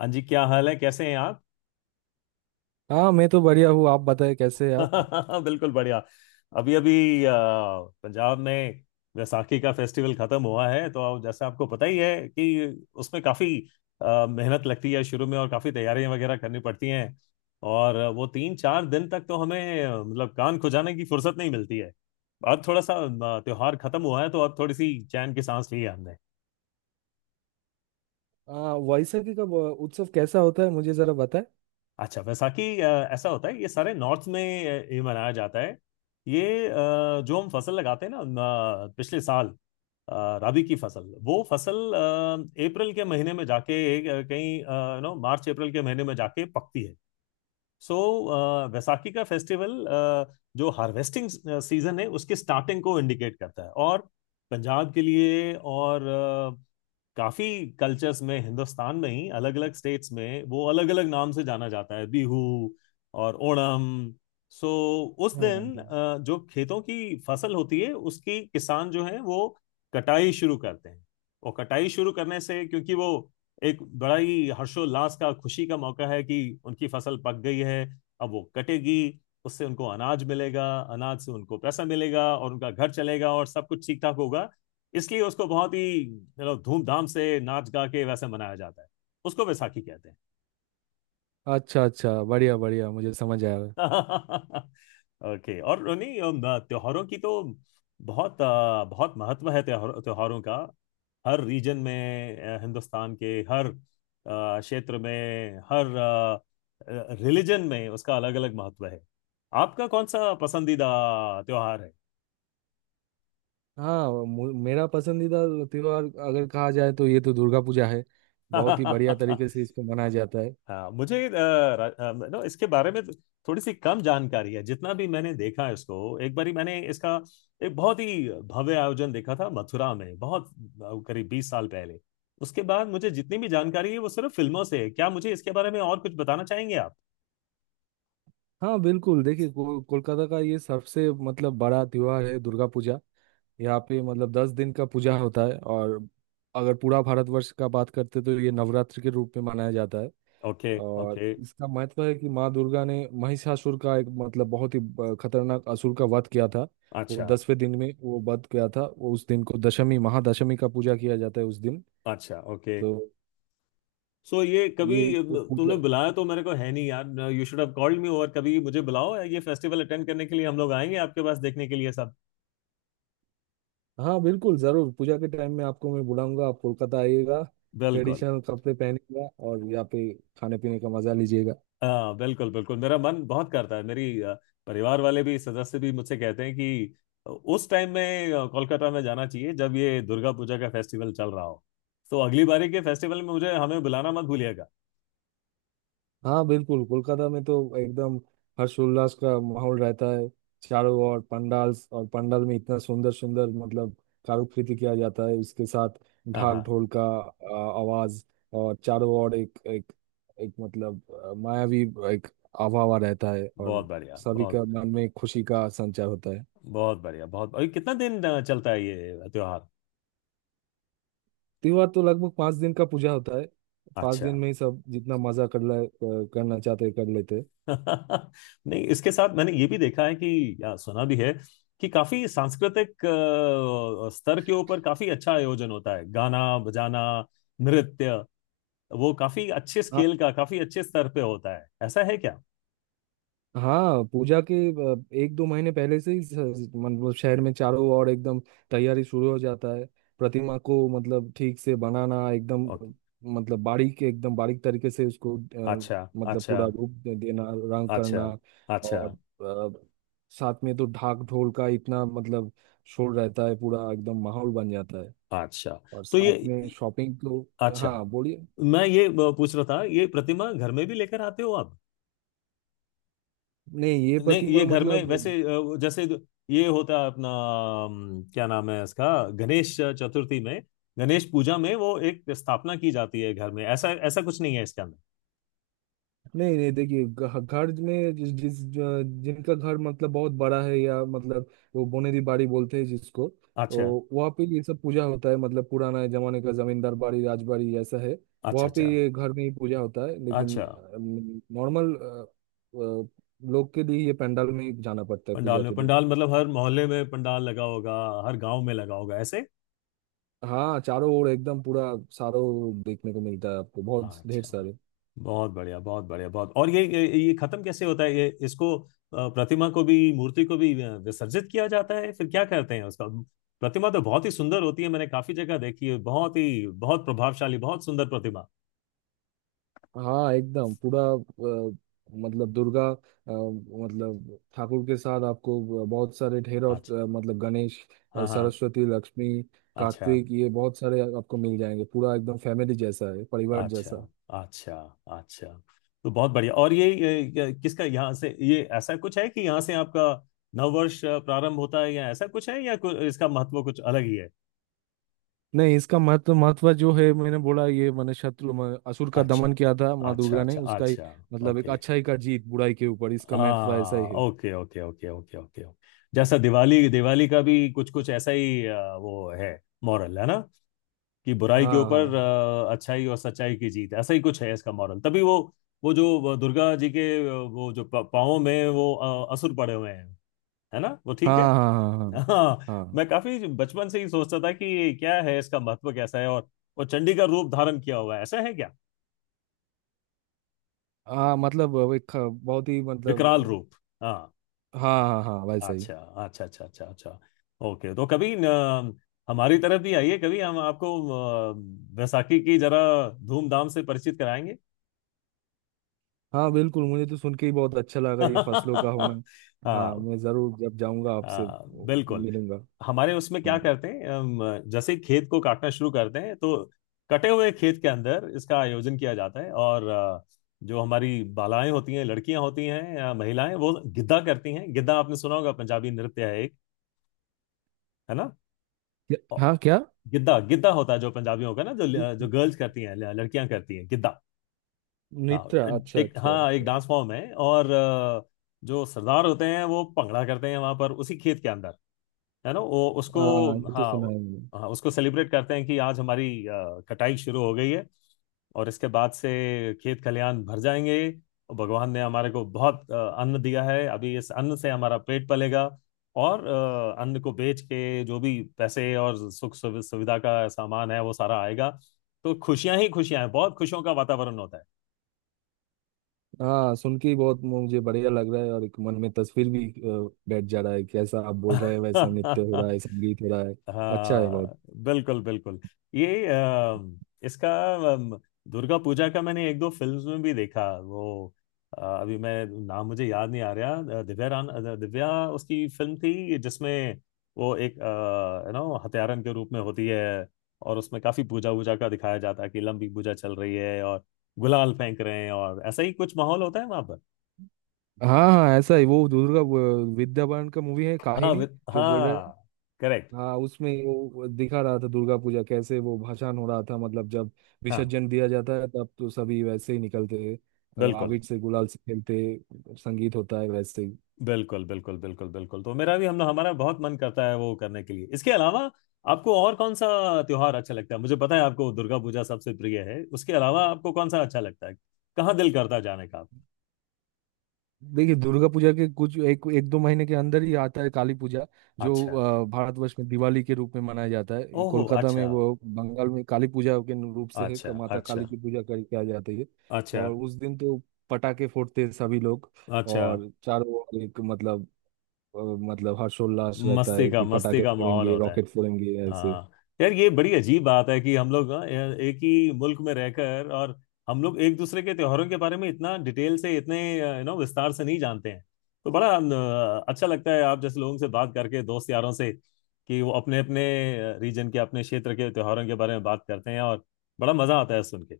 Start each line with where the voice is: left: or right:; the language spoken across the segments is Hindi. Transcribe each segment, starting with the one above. left: हाँ जी, क्या हाल है? कैसे हैं आप?
right: हाँ, मैं तो बढ़िया हूँ। आप बताएं, कैसे हैं आप।
left: बिल्कुल बढ़िया। अभी अभी पंजाब में वैसाखी का फेस्टिवल खत्म हुआ है, तो आप जैसे आपको पता ही है कि उसमें काफी मेहनत लगती है शुरू में, और काफी तैयारियां वगैरह करनी पड़ती हैं। और वो 3 4 दिन तक तो हमें मतलब कान खुजाने की फुर्सत नहीं मिलती है। अब थोड़ा सा त्योहार खत्म हुआ है, तो अब थोड़ी सी चैन की सांस ली है।
right: हाँ, वैसाखी का उत्सव कैसा होता है, मुझे जरा बताएं।
left: अच्छा, वैसाखी ऐसा होता है, ये सारे नॉर्थ में ये मनाया जाता है। ये जो हम फसल लगाते हैं ना न, पिछले साल अ, राबी की फसल, वो फसल अप्रैल के महीने में जाके, अ, कहीं नो मार्च अप्रैल के महीने में जाके पकती है। वैसाखी का फेस्टिवल जो हार्वेस्टिंग सीजन है उसके स्टार्टिंग को इंडिकेट करता है, और पंजाब के लिए, और काफी कल्चर्स में, हिंदुस्तान में ही अलग अलग स्टेट्स में वो अलग अलग नाम से जाना जाता है, बिहू और ओणम। सो उस
right: हाँ,
left: दिन जो खेतों की फसल होती है उसकी किसान जो है वो कटाई शुरू करते हैं। और कटाई शुरू करने से, क्योंकि वो एक बड़ा ही हर्षोल्लास का, खुशी का मौका है कि उनकी फसल पक गई है, अब वो कटेगी, उससे उनको अनाज मिलेगा, अनाज से उनको पैसा मिलेगा और उनका घर चलेगा और सब कुछ ठीक ठाक होगा। इसलिए उसको बहुत ही धूमधाम से नाच गा के वैसे मनाया जाता है। उसको वैसाखी कहते हैं।
right: अच्छा अच्छा, बढ़िया बढ़िया, मुझे समझ आया।
left: ओके। और नहीं, त्योहारों की तो बहुत बहुत महत्व है, त्योहार त्योहारों का। हर रीजन में, हिंदुस्तान के हर क्षेत्र में, हर रिलीजन में उसका अलग अलग महत्व है। आपका कौन सा पसंदीदा त्योहार
right: हाँ, मेरा पसंदीदा त्योहार अगर कहा जाए तो ये तो दुर्गा पूजा है। बहुत ही बढ़िया
left: है?
right: तरीके से इसको मनाया जाता है।
left: हाँ, मुझे नो इसके बारे में थोड़ी सी कम जानकारी है। जितना भी मैंने देखा है, इसको एक बारी मैंने इसका एक बहुत ही भव्य आयोजन देखा था मथुरा में, बहुत करीब 20 साल पहले। उसके बाद मुझे जितनी भी जानकारी है वो सिर्फ फिल्मों से है। क्या मुझे इसके बारे में और कुछ बताना चाहेंगे आप?
right: हाँ बिल्कुल, देखिए कोलकाता का ये सबसे मतलब बड़ा त्योहार है, दुर्गा पूजा। यहाँ पे मतलब दस दिन का पूजा होता है, और अगर पूरा भारतवर्ष का बात करते तो ये नवरात्र के रूप में मनाया जाता है।
left: ओके
right: और
left: ओके।
right: इसका महत्व है कि माँ दुर्गा ने महिषासुर का एक मतलब बहुत ही खतरनाक असुर का वध किया था। वो
left: अच्छा
right: दसवें दिन में वो वध किया था, वो उस दिन को दशमी महादशमी का पूजा किया जाता है उस दिन।
left: अच्छा। ओके।
right: तो
left: सो ये कभी
right: ये एक
left: तुमने
right: पूजा।
left: बुलाया तो मेरे को है नहीं, यार। You should have called me. और कभी मुझे बुलाओ, ये फेस्टिवल अटेंड करने के लिए हम लोग आएंगे आपके पास देखने के लिए सब।
right: हाँ बिल्कुल, जरूर पूजा के टाइम में आपको मैं बुलाऊंगा, आप कोलकाता आइएगा।
left: बिल्कुल।
right: ट्रेडिशनल कपड़े पहनिएगा और यहाँ पे खाने पीने का मजा लीजिएगा।
left: हाँ बिल्कुल बिल्कुल, मेरा मन बहुत करता है। मेरी परिवार वाले भी, सदस्य भी मुझसे कहते हैं कि उस टाइम में कोलकाता में जाना चाहिए, जब ये दुर्गा पूजा का फेस्टिवल चल रहा हो। तो अगली बारी के फेस्टिवल में मुझे हमें बुलाना मत भूलिएगा।
right: हाँ बिल्कुल, कोलकाता में तो एकदम हर्षोल्लास का माहौल रहता है। चारों ओर पंडाल, और पंडाल में इतना सुंदर सुंदर मतलब कारुकृति किया जाता है। उसके साथ
left: हाँ
right: ढाक
left: हाँ।
right: ढोल का आवाज, और चारों ओर एक एक एक मतलब मायावी एक आवावा रहता है, और
left: बहुत बढ़िया,
right: सभी का
left: बहुत
right: मन में खुशी का संचार होता है।
left: बहुत बढ़िया, बहुत। अरे, कितना दिन चलता है ये त्योहार?
right: त्योहार तो लगभग पाँच दिन का पूजा होता है। पाँच
left: अच्छा।
right: दिन में ही सब जितना मजा कर ले करना चाहते हैं, कर लेते हैं।
left: नहीं, इसके साथ मैंने ये भी देखा है, कि या सुना भी है, कि काफी सांस्कृतिक स्तर के ऊपर काफी अच्छा आयोजन होता है, गाना बजाना, नृत्य, वो काफी अच्छे
right: हाँ
left: स्केल का, काफी अच्छे स्तर पे होता है। ऐसा है क्या?
right: हाँ, पूजा के एक दो महीने पहले से ही मतलब शहर में चारों ओर एकदम तैयारी शुरू हो जाता है। प्रतिमा को मतलब ठीक से बनाना, एकदम
left: ओके।
right: मतलब बारीक, एकदम बारीक तरीके से उसको
left: अच्छा
right: मतलब
left: अच्छा,
right: पूरा रूप देना, रंग
left: अच्छा
right: करना।
left: अच्छा
right: और अ, साथ में तो ढाक ढोल का इतना मतलब शोर रहता है, पूरा एकदम माहौल बन जाता है।
left: अच्छा।
right: और
left: तो ये,
right: साथ में शॉपिंग तो।
left: अच्छा,
right: हाँ बोलिए।
left: मैं ये पूछ रहा था, ये प्रतिमा घर में भी लेकर आते हो आप?
right: नहीं ये
left: नहीं,
right: प्रतिमा
left: ये घर में
right: मतलब।
left: वैसे जैसे, ये होता है अपना, क्या नाम है इसका, गणेश चतुर्थी में, गणेश पूजा में, वो एक स्थापना की जाती है घर में, ऐसा ऐसा कुछ नहीं है इसके अंदर।
right: नहीं नहीं, देखिए घर में जिस जिस जिनका घर मतलब बहुत बड़ा है, या मतलब वो बोनेरी बाड़ी बोलते हैं जिसको,
left: अच्छा
right: तो वहाँ पे ये सब पूजा होता है। मतलब पुराना जमाने का जमींदार बाड़ी राजबाड़ी ऐसा है,
left: अच्छा
right: वहाँ पे
left: अच्छा
right: ये घर में ही पूजा होता है। लेकिन
left: अच्छा।
right: नॉर्मल लोग के लिए ये पंडाल में ही जाना पड़ता है
left: पंडाल
right: पूजा
left: में?
right: के लिए।
left: पंडाल मतलब हर मोहल्ले में पंडाल लगा होगा, हर गांव में लगा होगा ऐसे?
right: हाँ, चारों ओर एकदम पूरा सारों देखने को मिलता है आपको, बहुत ढेर
left: अच्छा,
right: सारे।
left: बहुत बढ़िया, बहुत बढ़िया, बहुत। और ये खत्म कैसे होता है? ये इसको प्रतिमा को भी, मूर्ति को भी विसर्जित किया जाता है, फिर क्या करते हैं उसका? प्रतिमा तो बहुत ही सुंदर होती है, मैंने काफी जगह देखी है, बहुत ही, बहुत प्रभावशाली, बहुत सुंदर प्रतिमा।
right: हाँ एकदम पूरा अ, मतलब दुर्गा मतलब ठाकुर के साथ आपको बहुत सारे ढेर, और
left: अच्छा।
right: मतलब गणेश,
left: हाँ हाँ।
right: सरस्वती, लक्ष्मी,
left: अच्छा
right: कार्तिक, ये बहुत सारे आपको मिल जाएंगे। पूरा एकदम फैमिली जैसा है, परिवार
left: अच्छा
right: जैसा।
left: अच्छा अच्छा। तो बहुत बढ़िया। और ये किसका, यहाँ से, ये ऐसा कुछ है कि यहाँ से आपका नववर्ष प्रारंभ होता है, या ऐसा कुछ है, या कुछ, इसका महत्व कुछ अलग ही है?
right: नहीं इसका महत्व, महत्व जो है, मैंने बोला ये मैंने शत्रु असुर का
left: अच्छा
right: दमन किया था माँ
left: अच्छा
right: दुर्गा ने
left: अच्छा
right: उसका ही,
left: अच्छा।
right: मतलब एक
left: ओके।
right: अच्छाई का जीत बुराई के ऊपर, इसका महत्व ऐसा ही
left: हाँ
right: है।
left: Okay okay okay okay okay okay. जैसा दिवाली, दिवाली का भी कुछ कुछ ऐसा ही वो है मॉरल, है ना, कि बुराई के
right: हाँ
left: ऊपर
right: हाँ
left: अच्छाई और सच्चाई की जीत, ऐसा ही कुछ है इसका मॉरल, तभी वो जो दुर्गा जी के वो जो पाँवों में वो असुर पड़े हुए हैं, है ना, वो
right: हाँ
left: ठीक है।
right: हाँ। हाँ
left: हाँ,
right: हाँ हाँ
left: मैं काफी बचपन से ही सोचता था कि क्या है इसका महत्व, कैसा है। और वो चंडी का रूप धारण किया हुआ है, ऐसा है क्या?
right: हाँ, हाँ मतलब वो एक बहुत ही
left: विकराल
right: मतलब।
left: रूप? हाँ।
right: हाँ हाँ हाँ, वैसा ही।
left: अच्छा, अच्छा अच्छा अच्छा अच्छा। ओके। तो कभी हमारी तरफ भी आइए, कभी हम आपको अ, बैसाखी की जरा धूमधाम से परिचित कराएंगे।
right: हाँ बिल्कुल, मुझे तो सुन के ही बहुत अच्छा लगा, ये फसलों का होना। हाँ,
left: हाँ
right: मैं जरूर जब जाऊंगा आपसे
left: हाँ, बिल्कुल।
right: मिलूंगा।
left: हमारे उसमें क्या
right: हम्म।
left: करते हैं हम? जैसे ही खेत को काटना शुरू करते हैं, तो कटे हुए खेत के अंदर इसका आयोजन किया जाता है, और जो हमारी बालाएं होती हैं, लड़कियां होती हैं या महिलाएं, वो गिद्दा करती हैं। गिद्दा आपने सुना होगा, पंजाबी नृत्य है एक, है ना?
right: हाँ
left: औ-
right: क्या।
left: गिद्दा, गिद्दा होता है जो पंजाबियों का, ना, जो
right: इ-
left: जो गर्ल्स करती हैं, लड़कियां करती हैं, गिद्दा। हाँ,
right: नित्रा, अच्छा
left: एक,
right: अच्छा
left: हाँ, एक
right: अच्छा।
left: डांस फॉर्म है। और जो सरदार होते हैं वो भंगड़ा करते हैं वहां पर उसी खेत के अंदर, है ना, वो उसको,
right: हाँ ये तो
left: हाँ
right: सुना है मैंने।
left: हाँ, उसको सेलिब्रेट करते हैं कि आज हमारी कटाई शुरू हो गई है, और इसके बाद से खेत खलियान भर जाएंगे, और भगवान ने हमारे को बहुत अन्न दिया है, अभी इस अन्न से हमारा पेट पलेगा। और अन्न को बेच के जो भी पैसे और सुख सुविधा का सामान है, वो सारा आएगा, तो खुशियां ही खुशियां हैं, बहुत खुशियों का वातावरण होता
right: हाँ सुन के ही बहुत मुझे बढ़िया लग रहा है, और एक मन में तस्वीर भी बैठ जा रहा है, कैसा आप बोल
left: है।
right: रहे हैं वैसा नृत्य हो रहा है, संगीत हो रहा है। अच्छा है बहुत।
left: हाँ बिल्कुल बिल्कुल। ये इसका, अम, दुर्गा पूजा का, मैंने एक दो फिल्म्स में भी देखा वो, अभी मैं नाम, मुझे याद नहीं आ रहा, दिव्या रान, दिव्या, उसकी फिल्म थी जिसमें वो एक हत्यारन के रूप में होती है, और उसमें काफी पूजा वूजा का दिखाया जाता है कि लंबी पूजा चल रही है और गुलाल फेंक रहे हैं, और ऐसा ही कुछ माहौल होता है वहां पर।
right: हाँ हाँ ऐसा ही, वो दुर्गा वो विद्या बालन का मूवी है,
left: हाँ,
right: काहिनी। जो बोल रहे,
left: हाँ, करेक्ट।
right: हाँ, उसमें वो दिखा रहा था दुर्गा पूजा कैसे, वो भाषण हो रहा था। मतलब जब
left: हाँ
right: विसर्जन दिया जाता है तब तो सभी वैसे ही निकलते हैं,
left: बिल्कुल
right: अबीर से गुलाल से खेलते, संगीत होता है, वैसे ही।
left: बिल्कुल बिल्कुल बिल्कुल बिल्कुल। तो मेरा भी, हम हमारा बहुत मन करता है वो करने के लिए। इसके अलावा आपको और कौन सा त्योहार अच्छा लगता है? मुझे पता है आपको दुर्गा पूजा सबसे प्रिय है, उसके अलावा आपको कौन सा अच्छा लगता है? कहाँ दिल करता है जाने का आपका?
right: देखिए दुर्गा पूजा के कुछ एक एक दो महीने के अंदर ही आता है काली पूजा, जो
left: अच्छा।
right: भारतवर्ष में दिवाली के रूप में मनाया जाता है। ये
left: ओहो,
right: कोलकाता में
left: अच्छा
right: वो बंगाल में काली पूजा के रूप से है,
left: अच्छा
right: माता
left: अच्छा
right: काली की पूजा कर किया जाती है।
left: अच्छा
right: और उस दिन तो पटाखे फोड़ते हैं सभी लोग,
left: अच्छा।
right: और चारों ओर एक मतलब अ, मतलब हर्षोल्लास रहता
left: मस्ती
right: है
left: का,
right: कि
left: मस्ती
right: पटाखे
left: का माहौल
right: फोड़ेंगे
left: होता है।
right: रॉकेट फोड़ेंगे ऐसे।
left: हाँ। यार, ये बड़ी अजीब बात है कि हम लोग, हाँ, यार, एक ही मुल्क में रहकर, और हम लोग एक दूसरे के त्योहारों के बारे में इतना डिटेल से, इतने विस्तार से नहीं जानते हैं। तो बड़ा अच्छा लगता है आप जैसे लोगों से बात करके, दोस्त यारों से, कि वो अपने अपने रीजन के, अपने क्षेत्र के त्योहारों के बारे में बात करते हैं, और बड़ा मजा आता है सुन के।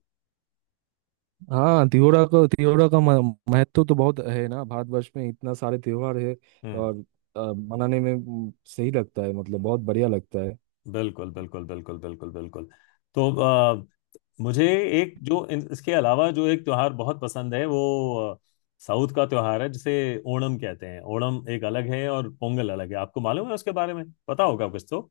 right: हाँ त्योहार का, त्योहार का महत्व तो बहुत है ना, भारतवर्ष में इतना सारे त्योहार है।
left: हम्म।
right: और मनाने में सही लगता है, मतलब बहुत बढ़िया लगता है।
left: बिल्कुल बिल्कुल बिल्कुल बिल्कुल बिल्कुल। तो मुझे एक जो, इसके अलावा जो एक त्योहार बहुत पसंद है, वो अ, साउथ का त्योहार है जिसे ओणम कहते हैं। ओणम एक अलग है और पोंगल अलग है। आपको मालूम है, उसके बारे में पता होगा कुछ तो?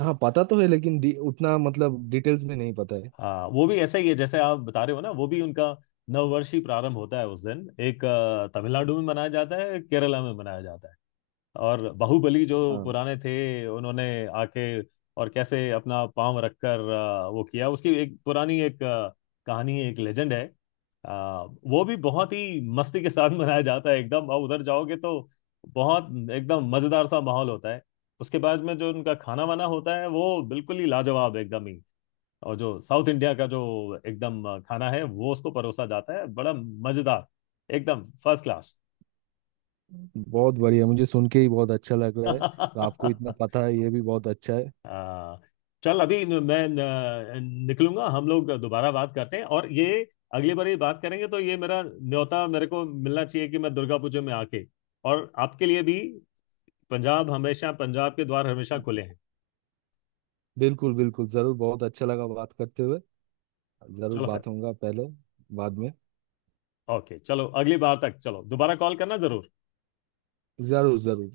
right: हाँ पता तो है, लेकिन उतना मतलब डिटेल्स में नहीं पता है।
left: हाँ, वो भी ऐसा ही है जैसे आप बता रहे हो, ना, वो भी उनका नववर्षीय प्रारंभ होता है उस दिन। एक तमिलनाडु में मनाया जाता है, एक केरला में मनाया जाता है। और बाहुबली जो
right: हाँ
left: पुराने थे, उन्होंने आके और कैसे अपना पांव रखकर वो किया, उसकी एक पुरानी एक कहानी है, एक लेजेंड है। अ, वो भी बहुत ही मस्ती के साथ मनाया जाता है एकदम, और उधर जाओगे तो बहुत एकदम मजेदार सा माहौल होता है। उसके बाद में जो उनका खाना वाना होता है वो बिल्कुल ही लाजवाब एकदम ही। और जो साउथ इंडिया का जो एकदम खाना है, वो उसको परोसा जाता है, बड़ा मजेदार, एकदम फर्स्ट क्लास।
right: बहुत बढ़िया, मुझे सुन के ही बहुत अच्छा लग रहा है, और आपको इतना पता है, ये भी बहुत अच्छा है।
left: हाँ, चल अभी मैं निकलूंगा, हम लोग दोबारा बात करते हैं। और ये अगली बार ये बात करेंगे तो ये मेरा न्योता मेरे को मिलना चाहिए कि मैं दुर्गा पूजा में आके, और आपके लिए भी पंजाब, हमेशा पंजाब के द्वार हमेशा खुले हैं।
right: बिल्कुल बिल्कुल जरूर, बहुत अच्छा लगा बात करते हुए। जरूर
left: चलो फिर।
right: बात होगा, पहले बाद में।
left: ओके, चलो अगली बार तक, चलो दोबारा कॉल करना जरूर।
right: जरूर जरूर।